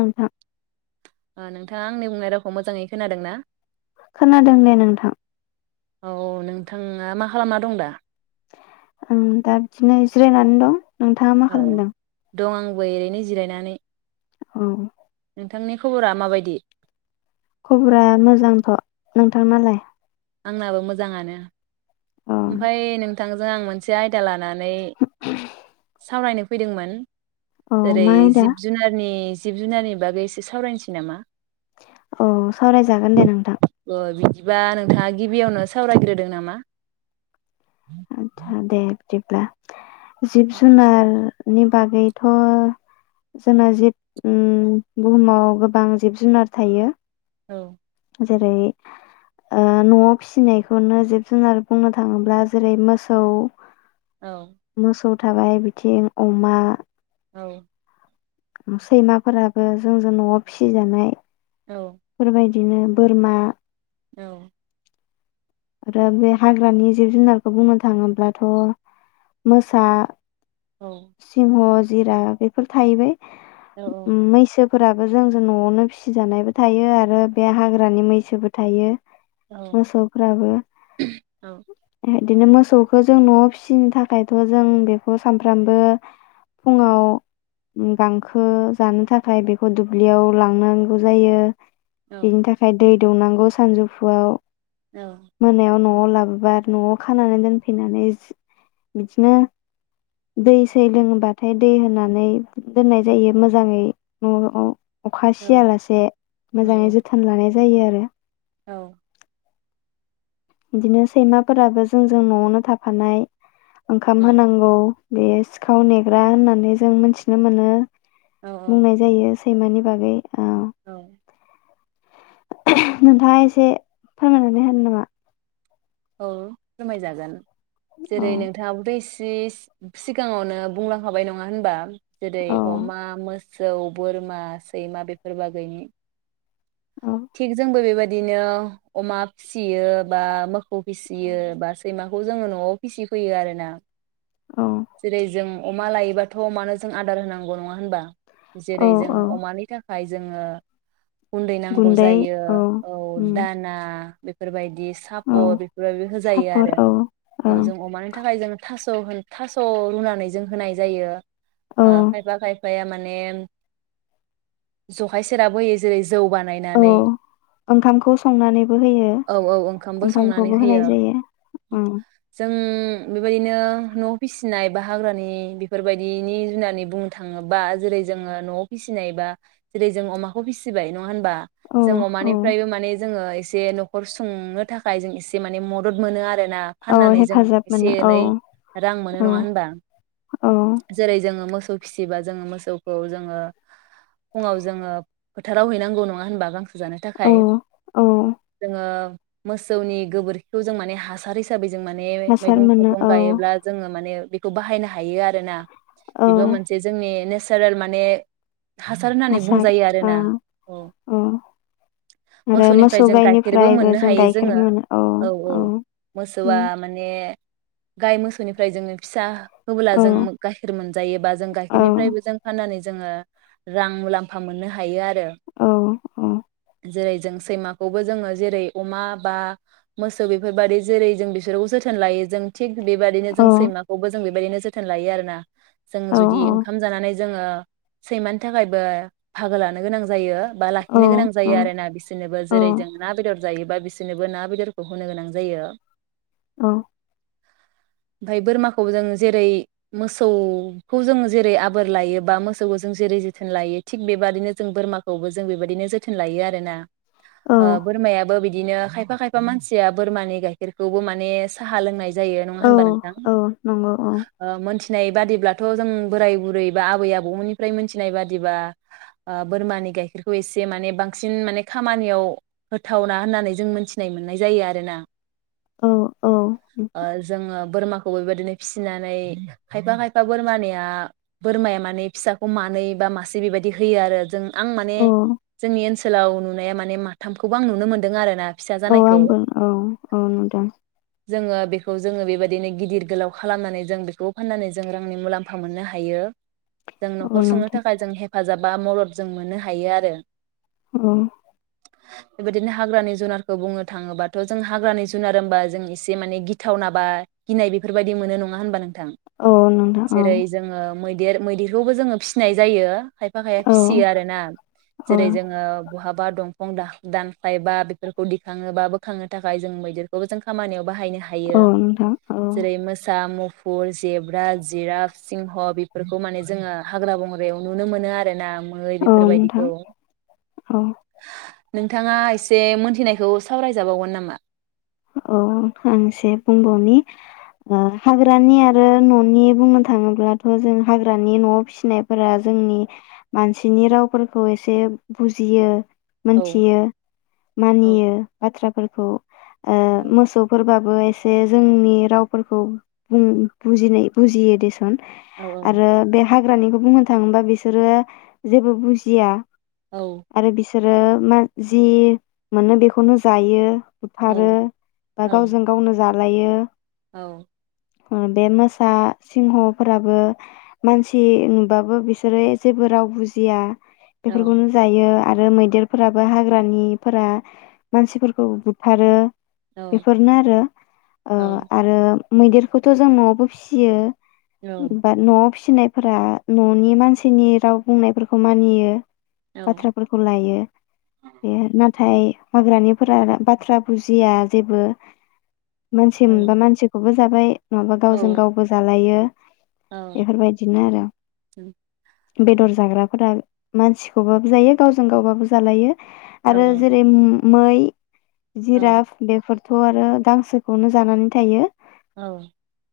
नोंथां आंनि बुंनाय रावखौ मोजाङै खोनादों ना? खोनादों दे नोंथां औ नोंथाङा मा खालामना दं दा? आं दा बिदिनो जिरायनानै दं। नोंथाङा मा औ खालामदों? दं आंबो एरैनो जिरायनानै। औ नोंथांनि खबरा मा बायदि खबरा मोजांथ' नोंथांनालाय? आंनाबो मोजाङानो। औ ओमफाय नोंथांजों आं मोनसे आयदा लाना नैै सावरायनो फैदोंमोन। औ ओरै मा आयदा जिब जुनारनि। जिब जुनारनि बागै एसे सावरायनोसै नामा। अ सावराय जागोन दे नोंथां। बा नों थाङा गिबियावनो सावरायग्रोदो नामा आतसा दे बिदिब्ला जिब औ जुनार। नि बागैथ जोंना जिब उम बुहुमाव गोबां जिब जुनार थायो। औ जेरै ओ नआव फिसिनायखौनो जिब जुनार बुंनो थाङोब्ला जेरै मोसौ औ मोसौ थाबाय बिथिं अमा औ उम सैमाफोराबो जों जों नआव फिसिजानाय औ फोरबाय दिनो बोरमा औ आरो बे हाग्रानि जिब जुनारखौ बुंनो थाङोब्लाथ मोसा सिंह जिरा बेफोर थाहैबाय औ उम मैसोब फोराबो जों जों नआवनो फिसिजानायबो थायो आरो बे हाग्रानि मैसोबो थायो। औ आबो औ बेदिनो मोसौखौ जों न'आव फिसिनो थाखायथ जों बेखौ सानफ्रामबो फुङाव उम गांखो जानो थाखाय बेखौ दुब्लियाव लांनांगौ जायो। बिनि थाखाय दै दौनांगौ सानजौफुआव। मोनायाव न' आव लाबोबा नआव खानानै दोनफैनानै जि बिदिनो दै सै लोङोबाथाय दै होनानै दोननाय जायो मोजाङै न'आव। अखा औ सियालासे मोजाङै औ जोथोन लानाय जायो आरो औ इदिनो सैमाफोराबो जों जों नआवनो थाफानाय। ओंखाम ओं होनांगौ। बे सिखाव नेग्रा होननानै जों मोनथिनो मोनो। औ औ बुंनाय जायो। सैमानि बागै ओ औ नोंथाङा इसे फोरमायनानै होनो नामा? औ फोरमाय जागोन, औ जेरै नोंथाङाबोथ' इस, जि सिगाङावनो बुंलांखाबाय नङा होनबा, जेरै औ अमा मोस जौ बोरमा, सैमा, बेफोर बागैनि, औ थिग जोंबो बेबायदिनो अमा फिसियो बा मोख मोखौ फिसियो बा सैमा, खौ जोङो न'आव फिसि फैयो आरोना, औ जेरै जों अमा लायोबाथ' अमानो जों आदार होनांगौ नङा होनबा औ जेरै जों औ अमानि थाखाय, जोङो गुन्दै नांगौ जायो औ उम दाना, बेफोरबायदि बि औ सापत बेफोरबायदि होजायो सापर आरो औ औ ओं जों अमानि थाखाय जों, थास होन थास रुनानै जों होनाय जायो, आ खायफा खाय बिफाया माने जखाय सेराब होयो जेरै, जौ औ बानायनानै ओंखामखौ संनानैबो होयो औ औ ओंखामबो संनानै ओंखामखौबो होनाय होयो जायो ओं जों बेबायदिनो न' फिसिनाय बा हाग्रानि बेफोरबायदिनि जुनानै बुंनो थाङोबा जेरै जोङो न'आव फिसिनाय बा जेरै जों अमाखौ फिसिबाय न' होनबा औ जों औ अमानिफ्रायबो माने जोङो एस एसे न'खर संनो थाखाय जों एसे माने मदद मोनो आरो ना औ फाननानै जों हेफाजाब एसे मोनो औ एनै जोंहो मोनो औ नङा होनबा औ जेरै जों जोङो मोसौ फिसिबा जों मोसौखौ जोङो फुंआव जोङो फोथाराव हैनांगौ नङा होनबा गांस जानो औ थाखाय औ जोङो मोसौनि गोबोरखिखौ जों माने हासार हिसाबै, जों माने हासार मैगं मोनो थाइगं औ गायोब्ला, माने बेखौ बाहायनो हायो आरोना, औ बेबो मोनसे जोंनि नेस, नेसारेल माने हासार होननानै बुंजायो आरोना औ आरो मोसौनिफ्राय मोसौ जों गाइखेरबो गायनिफ्रायबो मोननो जों हायो गाइखेर जोङो मोनो औ औ मोसौआ उम माने, गाय मोस निफ्राय जोङो फिसा, होबोला औ जों गाइखेर मोनजायो बा जों औ गाइखेरनिफ्रायबो जों फाननानै जोङो रां मुलाम्फा मोननो हायो आरो औ औ जों‌ सैमाखौ बो जोङो जेरै अमा बा मोसौ बेफोरबादि जेरै जों बिसोर जोथोन लायो जों थिख बिबादि औ जों सैमाखौबो जों बेबायदिनो जोथोन लायो आरोना जों औ जुदि ओंखाम जानानै जोङो सैमानि थाखायबो फागो लानो गोनां जायो। बा लाखिनो गोनां जायो आरो ना बिसोरनोबो जेरै जों ना बेदर जायोबा बिसोरनोबो ना बेदरखौ होनो गोनां जायो। औ ओमफाय बोरमाखौ जों जेरै मोसौखौ जों जेरै आबोर लायो बा मोसौखौ जों जेरै जोथोन लायो थिग बेबादिनो जों बोरमाखौबो जों बेबायदिनो जोथोन लायो आरोना औ बोरमायाबो बिद बिदिनो खायफा खायफा मानसिया बोरमानि गाइखेरखौबो माने साहा लोंनाय जायो नङा औ होनबा नों औ नंगौ औ मोनथिनाय बादिब्लाथ 'जों बोराय बुरै बा आबै आबौमोननिफ्राय मोनथिनाय बादिबा ओ बोरमानि गाइखेरखौ एसे माने बांसिन माने खामानियाव होथावना होननानै जों मोनथिनाय मोननाय जायो आरोना औ ओ जोङो बोरमा खौ बेबायदिनो फिसिनानै खायफा खायफा बोरमानिया बोरमाया माने फिसाखौ मानै बा मासे बेबायदि होयो आरो जों आं माने औ जोंनि ओनसो ओनसोलाव नुनाया माने माथामखौबो आं नुनो मोन्दों आरो ना फिसा औ जानायखौ आंबो औ औ नुदों। जोङो बेखौ जोङो बेबादिनो गिदिर गोलाव खालामनानै जों बेखौ फाननानै जों रांनि मुलाम्फा मोननो हायो। जों औ नखर सुंनो नोंथां थाखाय जों हेफाजाब बा मदद जों मोननो हायो आरो औ बेबायदिनो हाग्रानि जुनारखौ बुंनो थाङोबाथ' जों हाग्रानि जुनार होनोमबा जों एसे माने गिथावनाबा गिनाय बेफोरबायदि मोनो नङा होनबा नों औ नोंथां औ मैदेर मैदेरखौबो जोङो फिसिनाय जायो। खायफा खायफा औ फिसियो आरो ना औ जेरै जोङो बहाब बा दंफां दा-दानस्लाय बा बेफोरखौ दिखाङो बा बोखांनो थाखाय जों मैदेरखौबो जों खामानियाव बाहायनो हा औ नोंथां औ जेरै मोसा मुफुर, जेब्रा, जिराफ, सिंह बेफोरखौ माने जोङो हाग्रा बंग्रायाव नुनो मोनो आरोना मै औ नोंथां बेफोरबायदिखौ औ नोंथाङा एसे मोनथिनायखौ सावरायजाबावगोन नामा? औ आं एसे बुंबावनि ओ हाग्रानि आरो न'नि बुंनो थाङोब्लाथ' जों हाग्रानि न'वाव फिसिनायफोरा जोंनि मानसिनि रावफोरखौ एसे बुजियो। औ मोनथियो औ मानियो बाथ्राफोरखौ ओ औ मोसौफोरबाब एसे जोंनि रावफोरखौ बुं बुजिनाय-बुजियो देसन औ आरो बे हाग्रानिखौ बुंनो थाङोबा बिसोरो जेबो बुजिया। औ आरो बिसो आरो बिसोरो मा जि मोनो बेखौनो जायो। औ खारो बा औ गावजों गावनो जा लायो औ बे मोसा सिंह'फोराबो मानसि नुबाबो बिसोरो जेबो राव बुजिया‌। औ बेफोरखौनो जायो। आरो मैदेरफोराबो हाग्रानिफोरा मानसिफोरखौ आरो औ बेफोरनो आरो ओ आरो मैदेरखौथ' जों न'वावबो फिसियो। औ बा न'वाव फिसिनायफोरा न'नि मानसिनि राव बुंनायफोरखौ मानियो। औ बाथ्राफोरखौ लायो औ बे नाथाय हाग्रानिफोरा बा थ्रा बुजिया जेबो मानसि औ मोनबा मानसिखौबो जाबाय नङाबा औ गावजों गावबो जालायो। औ बेफोरबायदिनो आरो बेदर जाग्राफोरा मानसिखौबाबो जायो गावजों गावबाबो जालायो। औ आरो जेरै हम मै औ जिराफ बेफोर थ' आरो गांसोखौनो जानानै थायो। औ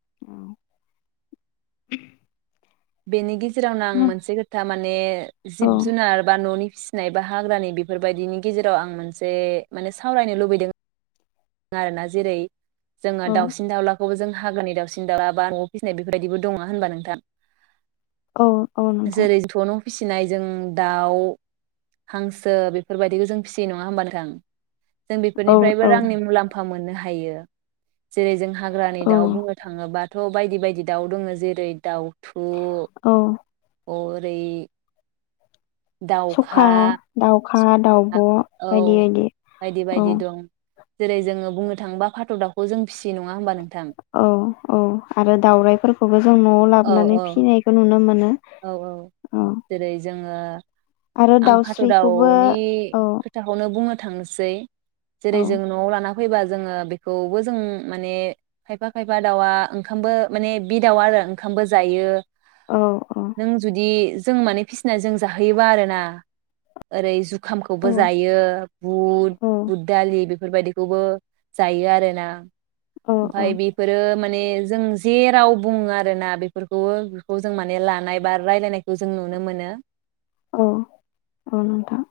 औ बेनि गे जेरावनो आं मोनसे खोथा माने औ जिब जुनार बा न'नि फिसिनाय बा हाग्रानि बेफोरबायदिनि गेजेराव आं मोनसे माने सावरायनो लुबैदों आरो ना जेरै जोङो औ दाउसिन दाउला खौ जों हाग्रानि दाउसिन दावला बा न'आव फिसिनाय बेफोरबायदिबो दङ नोंङा होनबा नोंथां औ औ नोंथां जेरै जोंथ' न' फिसिनाय जों दाउ हांसो बेफोरबायदिखौ जों फिसियो नङा होनबा नोथां। जों औ बेफोरनिफ्रायबो औ रांनि मु लाम्फा मोननो हायो। जेरै जों हाग्रानि औ दाउ बुंनो थाङोबाथ' बायदि बायदि दाउ दङ जेरै दाउ औ अरै सखा, दाउ खा, दाउब औ बायदि बायदि बायदि औ बायदि दं जेरै जोङो बुंनो थांबा फाथ' दाउखौ जों फिसि नङा होमब नों औ औ आरो दउरायाइफोरखौबो जों न'आव औ औ लाबोनानै फिसिनायखौ नुनो मोनो। औ औ औ जेरै जोङो ओ आरो आं फाथ' दाउस्रिखौबो दावनि औ खोथाखौनो बुंनो थांनोसै औ जेरै जोङो न'आव लाना फैबा जोङो बेखौबो जों माने खायफा खायफा दाउआ ओंखामबो माने बि दाउआ आरो ओंखामबो जायो। औ औ नों जुदि जों माने फिसिना जों जाहोयोबा आरो ना ओरै जु खामखौबो औ जायो बुद औ बुद दालि बे फोरबायदिखौबो जायो आरोना। औ ओमफाय बेफोरो मो ने जों जे राव बुङो आरोना बेफोरखौबो बेखौ जों माने लानाय बा रायलायनायखौ जों नुनो मोनो। औ औ औ नोंथां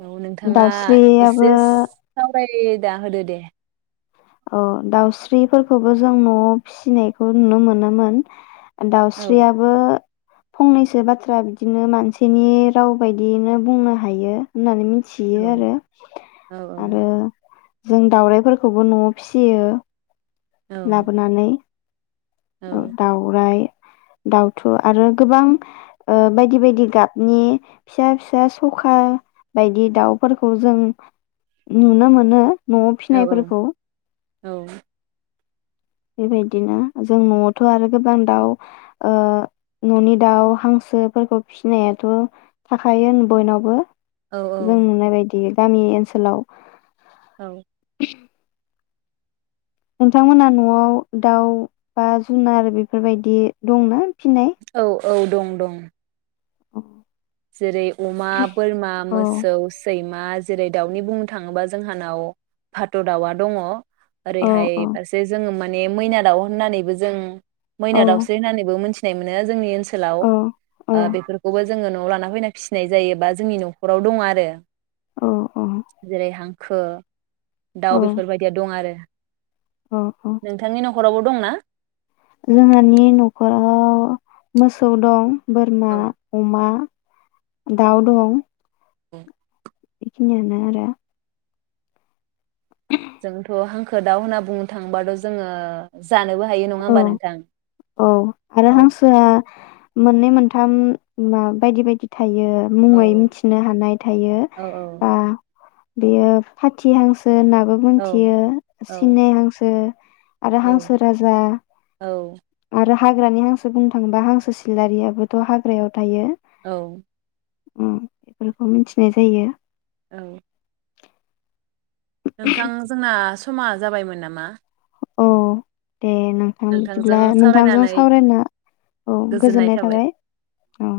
औ नोंथाङा दाउस्रियाबो एसेस ओमफाय दा होदो दे। औ दाउस्रिफोरखौबो जों न'आव फिसिनायखौ नुनो मोनोमोन। औ दाउस्रियाबो फंनैसो बाथ्रा बिदिनो मानसिनि राव बायदियैनो बुंनो हायो होननानै मि औ थियो आरो औ आरो बुं दाउरायफोरखौबो न'आव फिसियो। औ लाबोनानै। औ दावराइ दाउथु आरो गोबां ओ बायदि बायदि गाबनि फिसा फिसा सखा बायदि दाउफोरखौ जों नुनो मोनो। न'आव औ फिनायफोरखौ। औ। बेबायदिनो जों न'आवथ' आरो गोबां दाउ ओ न'नि दाउ हांसोफोरखौ फिसिनायाथ' थाखायो बयनावबो। जों नुनाय बायदियै गामि ओनसोलाव औ। [inaudible] नोंथांमोना न'आव दाउ बा जुनार बेफोरबायदि दंना? फिनाय औ औ दं दं। [inaudible] जेरै अमा बोरमा औ मोसौ सैमा मा जेरै दाउनि बुंनो थाङोबा जोंहानाव भाथ' दाउआ दङ। औ ओरैहाय औ फारसे जोङो मा ने मैना दाउ होननानैबो जों औ मैना दावस्रि होननानैबो मोनथि नाय मोनो जोंनि ओनसो सोलाव औ ओ औ बेफोरखौबो जोङो न'आव ला ना फैना फिसिनाय जायो बा जोंनि नख'राव दङ आरो। औ जेरै हां खो दाउ बेफोरबायदिया दं आरो। अ अ। न'खराव बो दंना। जोंहानि नखराव मोसौ दं। बोरमा औ अमा। दाउ दं। औ। बेखिनियानो आरो‌ जोंथ हांखो दाउ होनना बुंनो थाङोबाथ जोङो जानोबो। हायो नङा औ होमबा नोंथां? औ आरो औ हांसोआ। मोननै मोनथाम मा बायदि बायदि था। थायो औ मुङै मिथिनो हानाय थायो औ बा। बेयो फथिहांसो। हांसो होनाबो औ मोनथियो औ सिने हांसो। आरो औ हांसो राज। औ। आरो हाग्रानि हांसो बुंनो थांबा हांसो सिलारियाबोथ हाग्रायाव थायो। औ। होम बेखौ मिथिनाय जायो। औ। नोंथां जोंना। समा जाबायमोन नामा। औ। दे नोंथां नोंथांजों बिदिब्ला नोंथांजों सावरायनानै सावरायनो औ गोजोननाय थाबाय औ।